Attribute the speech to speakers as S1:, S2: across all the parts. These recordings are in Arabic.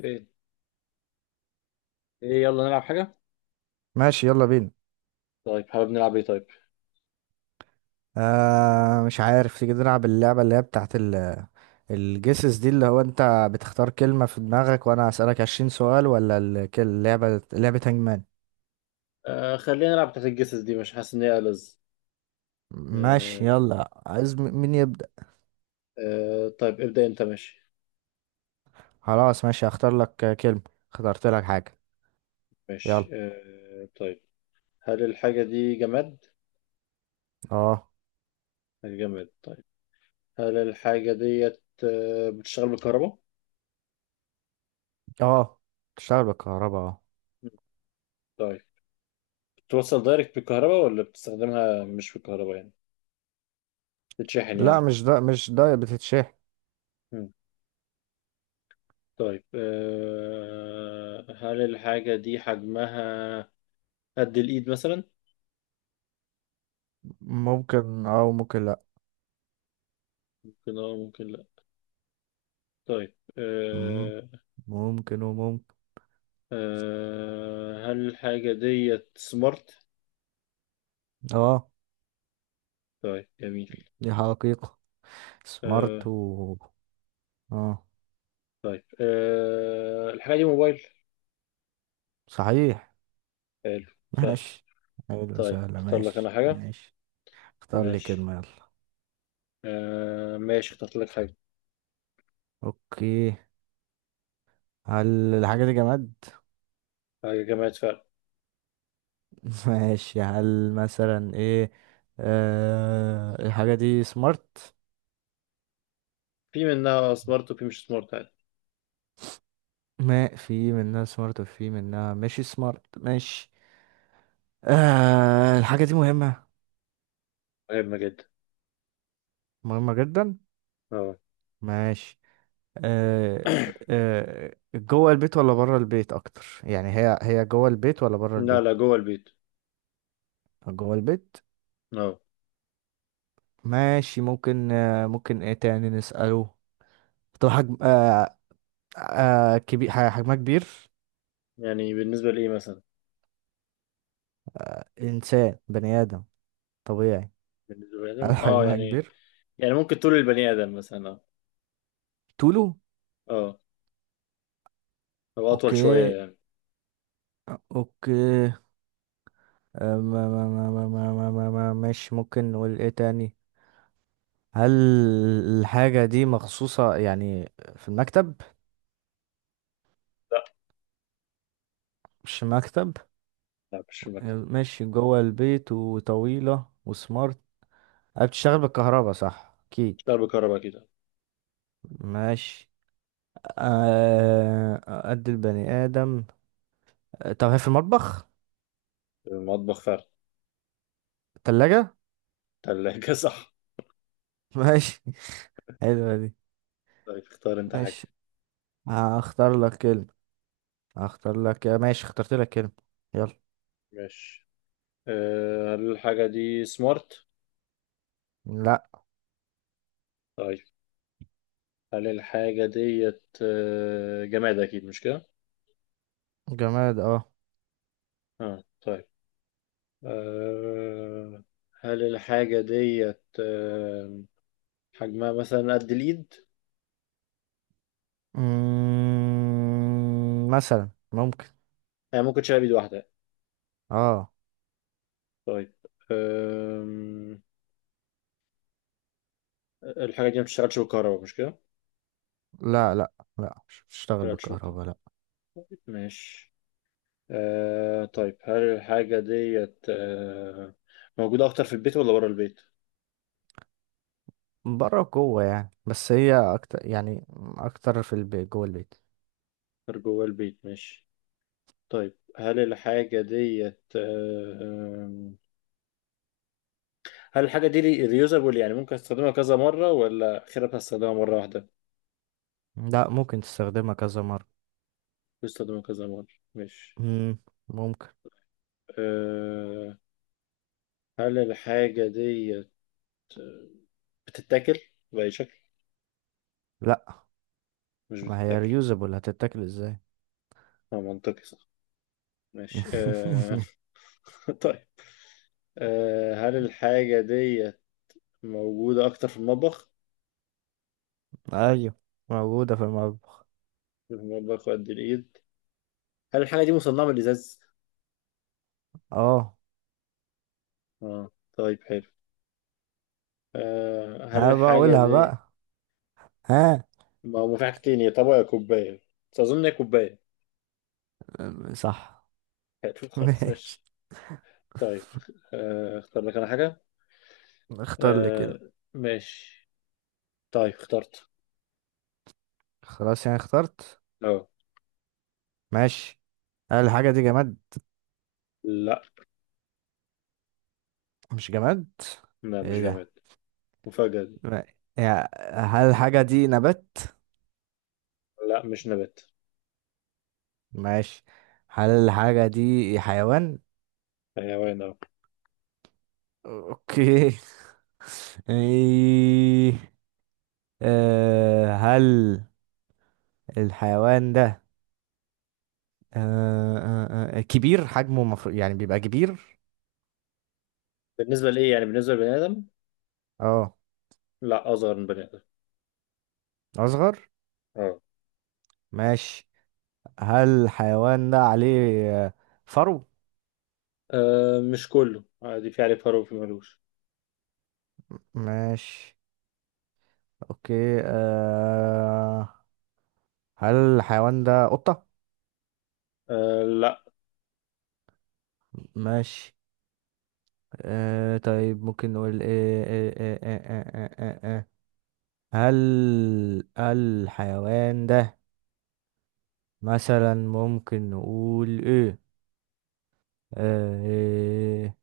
S1: ايه، ايه، يلا نلعب حاجة.
S2: ماشي، يلا بينا.
S1: طيب، حابب نلعب ايه؟ طيب.
S2: مش عارف تيجي نلعب اللعبة اللي هي بتاعت الجيسز دي، اللي هو انت بتختار كلمة في دماغك وانا اسألك 20 سؤال، ولا اللعبة لعبة هانجمان.
S1: آه، خلينا نلعب بتاعت الجسس دي، مش حاسس ان هي ألذ.
S2: ماشي،
S1: آه،
S2: يلا. عايز مين يبدأ؟
S1: آه، طيب ابدأ انت. ماشي.
S2: خلاص، ماشي، هختار لك كلمة. اخترت لك حاجة. يلا.
S1: ماشي، طيب، هل الحاجة دي جماد؟
S2: اه.
S1: جماد. طيب، هل الحاجة ديت بتشتغل بالكهرباء؟
S2: اه، تشتغل بالكهرباء، اه.
S1: مم. طيب، بتوصل دايركت بالكهرباء ولا بتستخدمها مش بالكهرباء يعني، بتتشحن
S2: لا،
S1: يعني.
S2: مش ده بتتشح.
S1: مم. طيب، هل الحاجة دي حجمها قد الإيد مثلا؟
S2: ممكن اه، وممكن لا.
S1: ممكن اه، ممكن لا. طيب.
S2: مم، ممكن وممكن.
S1: هل الحاجة ديت سمارت؟
S2: اه.
S1: طيب، جميل.
S2: دي حقيقة سمارت،
S1: أه
S2: و اه.
S1: طيب، الحاجة دي موبايل؟
S2: صحيح.
S1: حلو. سهل.
S2: ماشي. حلو.
S1: طيب،
S2: سهلة،
S1: اختار لك أنا
S2: ماشي
S1: حاجة.
S2: ماشي. اختار لي
S1: ماشي.
S2: كلمة، يلا.
S1: ماشي، اخترت لك حاجة.
S2: اوكي. هل الحاجة دي جماد؟
S1: حاجة جماعة فعلا.
S2: ماشي. هل مثلا ايه؟ الحاجة دي سمارت؟
S1: في منها سمارت وفي مش سمارت، عادي.
S2: ما في منها سمارت وفي منها ماشي سمارت، ماشي. الحاجة دي مهمة؟
S1: مهمة جدا.
S2: مهمة جدا.
S1: اه،
S2: ماشي. آه جوه البيت ولا بره البيت اكتر؟ يعني هي جوه البيت ولا بره
S1: لا،
S2: البيت؟
S1: لا، جوه البيت.
S2: جوه البيت.
S1: اه،
S2: ماشي. ممكن ممكن ايه تاني نسأله؟ طب حجم. كبير، حجمها كبير؟
S1: يعني بالنسبة لإيه مثلا؟
S2: انسان، بني ادم طبيعي.
S1: بالنسبة لبني
S2: هل
S1: آدم اه
S2: حجمها
S1: يعني.
S2: كبير؟
S1: يعني ممكن طول البني آدم مثلا. اه،
S2: طوله.
S1: اه، هو أطول
S2: اوكي.
S1: شوية يعني.
S2: اوكي. ما- ماشي. ممكن نقول ايه تاني. هل الحاجة دي مخصوصة يعني في المكتب؟ مش مكتب.
S1: لا، مش في المكتب.
S2: ماشي. جوه البيت، وطويلة، وسمارت. بتشتغل بالكهرباء، صح اكيد.
S1: مش بكهرباء كده.
S2: ماشي. آه، قد البني آدم. طب هي في المطبخ؟
S1: المطبخ فعلا.
S2: تلاجة.
S1: تلاجة صح.
S2: ماشي. حلوة دي.
S1: طيب، اختار انت
S2: ماشي.
S1: حاجة.
S2: هختار لك كلمة. هختار لك، ماشي، اخترت لك كلمة. يلا.
S1: ماشي. هل الحاجة دي سمارت؟
S2: لا.
S1: طيب، هل الحاجة ديت جماد أكيد مش كده؟
S2: جماد، اه.
S1: اه طيب. أه هل الحاجة ديت حجمها مثلا قد الإيد؟
S2: مثلا ممكن.
S1: هي ممكن تشيلها بإيد واحدة.
S2: اه.
S1: طيب. أم، الحاجة دي ما بتشتغلش بالكهرباء، مش كده؟ ما
S2: لا لا. لا، مش بتشتغل
S1: بتشتغلش بالكهرباء.
S2: بالكهرباء، لا.
S1: طيب، ماشي. طيب، هل الحاجة ديت موجودة أكتر في البيت ولا بره البيت؟
S2: بره، جوه يعني، بس هي اكتر يعني اكتر في البيت، جوه البيت.
S1: أكتر جوه البيت، ماشي. طيب، هل الحاجة ديت آم، هل الحاجة دي ريوزابل، يعني ممكن استخدمها كذا مرة ولا آخرها هستخدمها مرة واحدة؟
S2: لا، ممكن تستخدمها كذا مرة.
S1: بستخدمها كذا مرة، مش.
S2: مم، ممكن.
S1: آه، هل الحاجة ديت آه، بتتاكل بأي شكل؟
S2: لا،
S1: مش
S2: ما هي
S1: بتتاكل.
S2: ريوزابل، هتتاكل ازاي.
S1: اه، منطقي صح. ماشي. طيب. هل الحاجة ديت موجودة أكتر في المطبخ؟
S2: ايوه، موجودة في المطبخ.
S1: في المطبخ، وقد الإيد. هل الحاجة دي مصنعة من الإزاز؟
S2: اه.
S1: اه. طيب، حلو. آه، هل
S2: ها،
S1: الحاجة
S2: بقولها
S1: دي
S2: بقى. ها.
S1: ما هو في حاجتين، يا طبق يا كوباية، بس أظن هي كوباية.
S2: صح.
S1: هتشوف، خلاص
S2: ماشي.
S1: ماشي. طيب. اختار لك أنا حاجة.
S2: اختار لي كده.
S1: ماشي. طيب، اخترت.
S2: خلاص، يعني اخترت.
S1: أه
S2: ماشي. هل الحاجة دي جماد؟
S1: لا،
S2: مش جماد؟
S1: لا، مش
S2: ايه ده؟
S1: جماد. مفاجأة دي.
S2: ما- يا- هل الحاجة دي نبات؟
S1: لا، مش نبات.
S2: ماشي. هل الحاجة دي حيوان؟
S1: حيوان أه.
S2: اوكي. ايه؟ هل الحيوان ده، كبير حجمه؟ مفروض يعني بيبقى كبير.
S1: بالنسبة لإيه يعني؟ بالنسبة لبني آدم.
S2: اه.
S1: لا، أصغر من بني آدم.
S2: اصغر.
S1: أه.
S2: ماشي. هل الحيوان ده عليه فرو؟
S1: مش كله عادي، في عليه فرو وفي ملوش.
S2: ماشي. اوكي. هل الحيوان ده قطة؟
S1: لا،
S2: ماشي. طيب، ممكن نقول ايه إيه. هل الحيوان ده مثلا، ممكن نقول ايه؟ إيه؟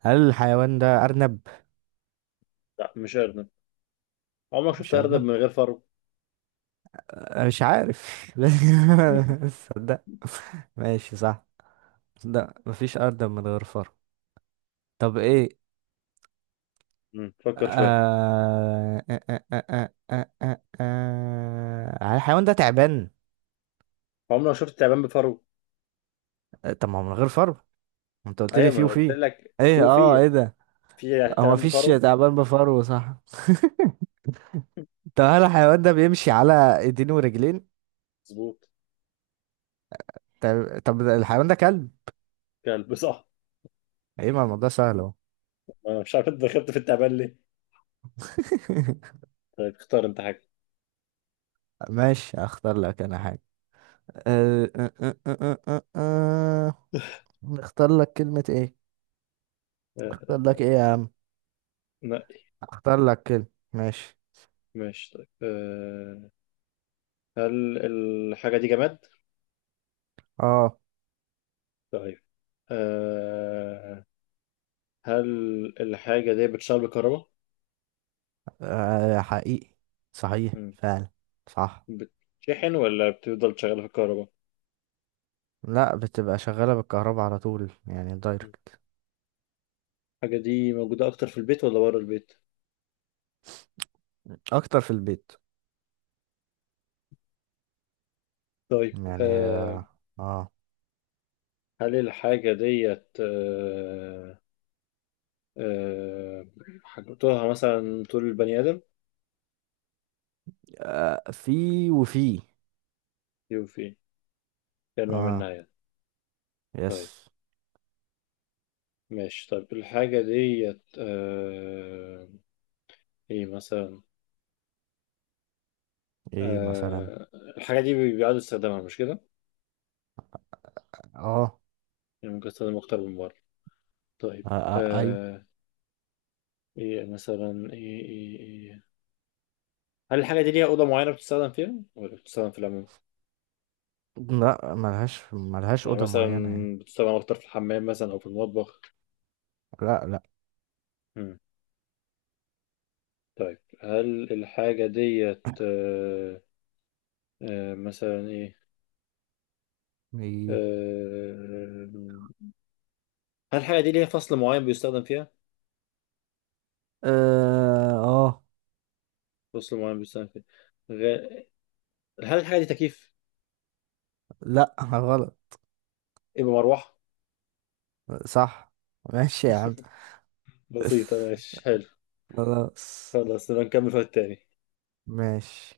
S2: هل الحيوان ده أرنب؟
S1: لا، مش أرنب. عمرك شفت
S2: مش
S1: أرنب
S2: أرنب؟
S1: من غير فرو؟
S2: أنا مش عارف. لا، صدق. ماشي، صح. صدق، مفيش أرض من غير فرع. طب إيه؟
S1: فكر شوية.
S2: آه... آه... آه... الحيوان ده تعبان؟
S1: عمرك شفت تعبان بفرو؟
S2: طب ما هو من غير فرو، ما انت قلت لي
S1: أيوة، ما
S2: فيه
S1: أنا قلت
S2: وفيه.
S1: لك في
S2: ايه
S1: وفي.
S2: ايه ده؟
S1: في
S2: هو
S1: تعبان
S2: مفيش
S1: بفرو؟
S2: تعبان بفرو، صح؟ طب هل الحيوان ده بيمشي على ايدين ورجلين؟
S1: مظبوط.
S2: طب، الحيوان ده كلب؟
S1: كلب صح.
S2: ايه، ما الموضوع سهل اهو.
S1: أنا مش عارف انت دخلت في التعبان ليه. طيب، اختار انت حاجة.
S2: ماشي. اختار لك انا حاجة. أه أه أه أه أه أه. نختار لك كلمة ايه؟
S1: آه،
S2: اختار لك ايه يا عم؟
S1: نقي.
S2: اختار لك كلمة. ماشي.
S1: ماشي، طيب. هل الحاجة دي جماد؟
S2: اه.
S1: طيب. آه، هل الحاجة دي بتشتغل بالكهرباء؟
S2: حقيقي، صحيح
S1: مم.
S2: فعلا، صح.
S1: بتشحن ولا بتفضل شغالة في الكهرباء؟
S2: لا، بتبقى شغالة بالكهرباء على طول، يعني
S1: مم.
S2: دايركت.
S1: الحاجة دي موجودة أكتر في البيت ولا بره البيت؟
S2: اكتر في البيت.
S1: طيب.
S2: يعني آه.
S1: هل الحاجة ديت آه، حاجتها مثلا طول البني آدم؟
S2: في وفي.
S1: يوفي، كلمة من
S2: اه.
S1: ناحية.
S2: يس.
S1: طيب، ماشي. طيب، الحاجة ديت. ايه مثلا؟
S2: ايه مثلا.
S1: آه... الحاجة دي بيقعدوا يستخدمها، مش كده؟
S2: اه,
S1: يعني ممكن استخدمها أكتر من مرة. طيب.
S2: آه، ايوه.
S1: آه... ايه مثلا؟ ايه، ايه، ايه. هل الحاجة دي ليها أوضة معينة بتستخدم فيها، ولا بتستخدم في العموم؟
S2: لا، ملهاش
S1: يعني
S2: أوضة
S1: مثلا،
S2: معينة يعني.
S1: بتستخدم أكتر في الحمام مثلا أو في المطبخ؟
S2: لا لا.
S1: مم. طيب، هل الحاجة ديت. مثلا ايه؟
S2: إيه.
S1: آه... هل الحاجة دي ليها فصل معين بيستخدم فيها؟
S2: اه،
S1: فصل معين بيستنفذ. غ... هل الحاجة دي تكييف؟
S2: لا، غلط.
S1: يبقى مروحة.
S2: صح. ماشي يا عم.
S1: بسيطة، ماشي حلو.
S2: خلاص،
S1: خلاص، يبقى نكمل في التاني.
S2: ماشي.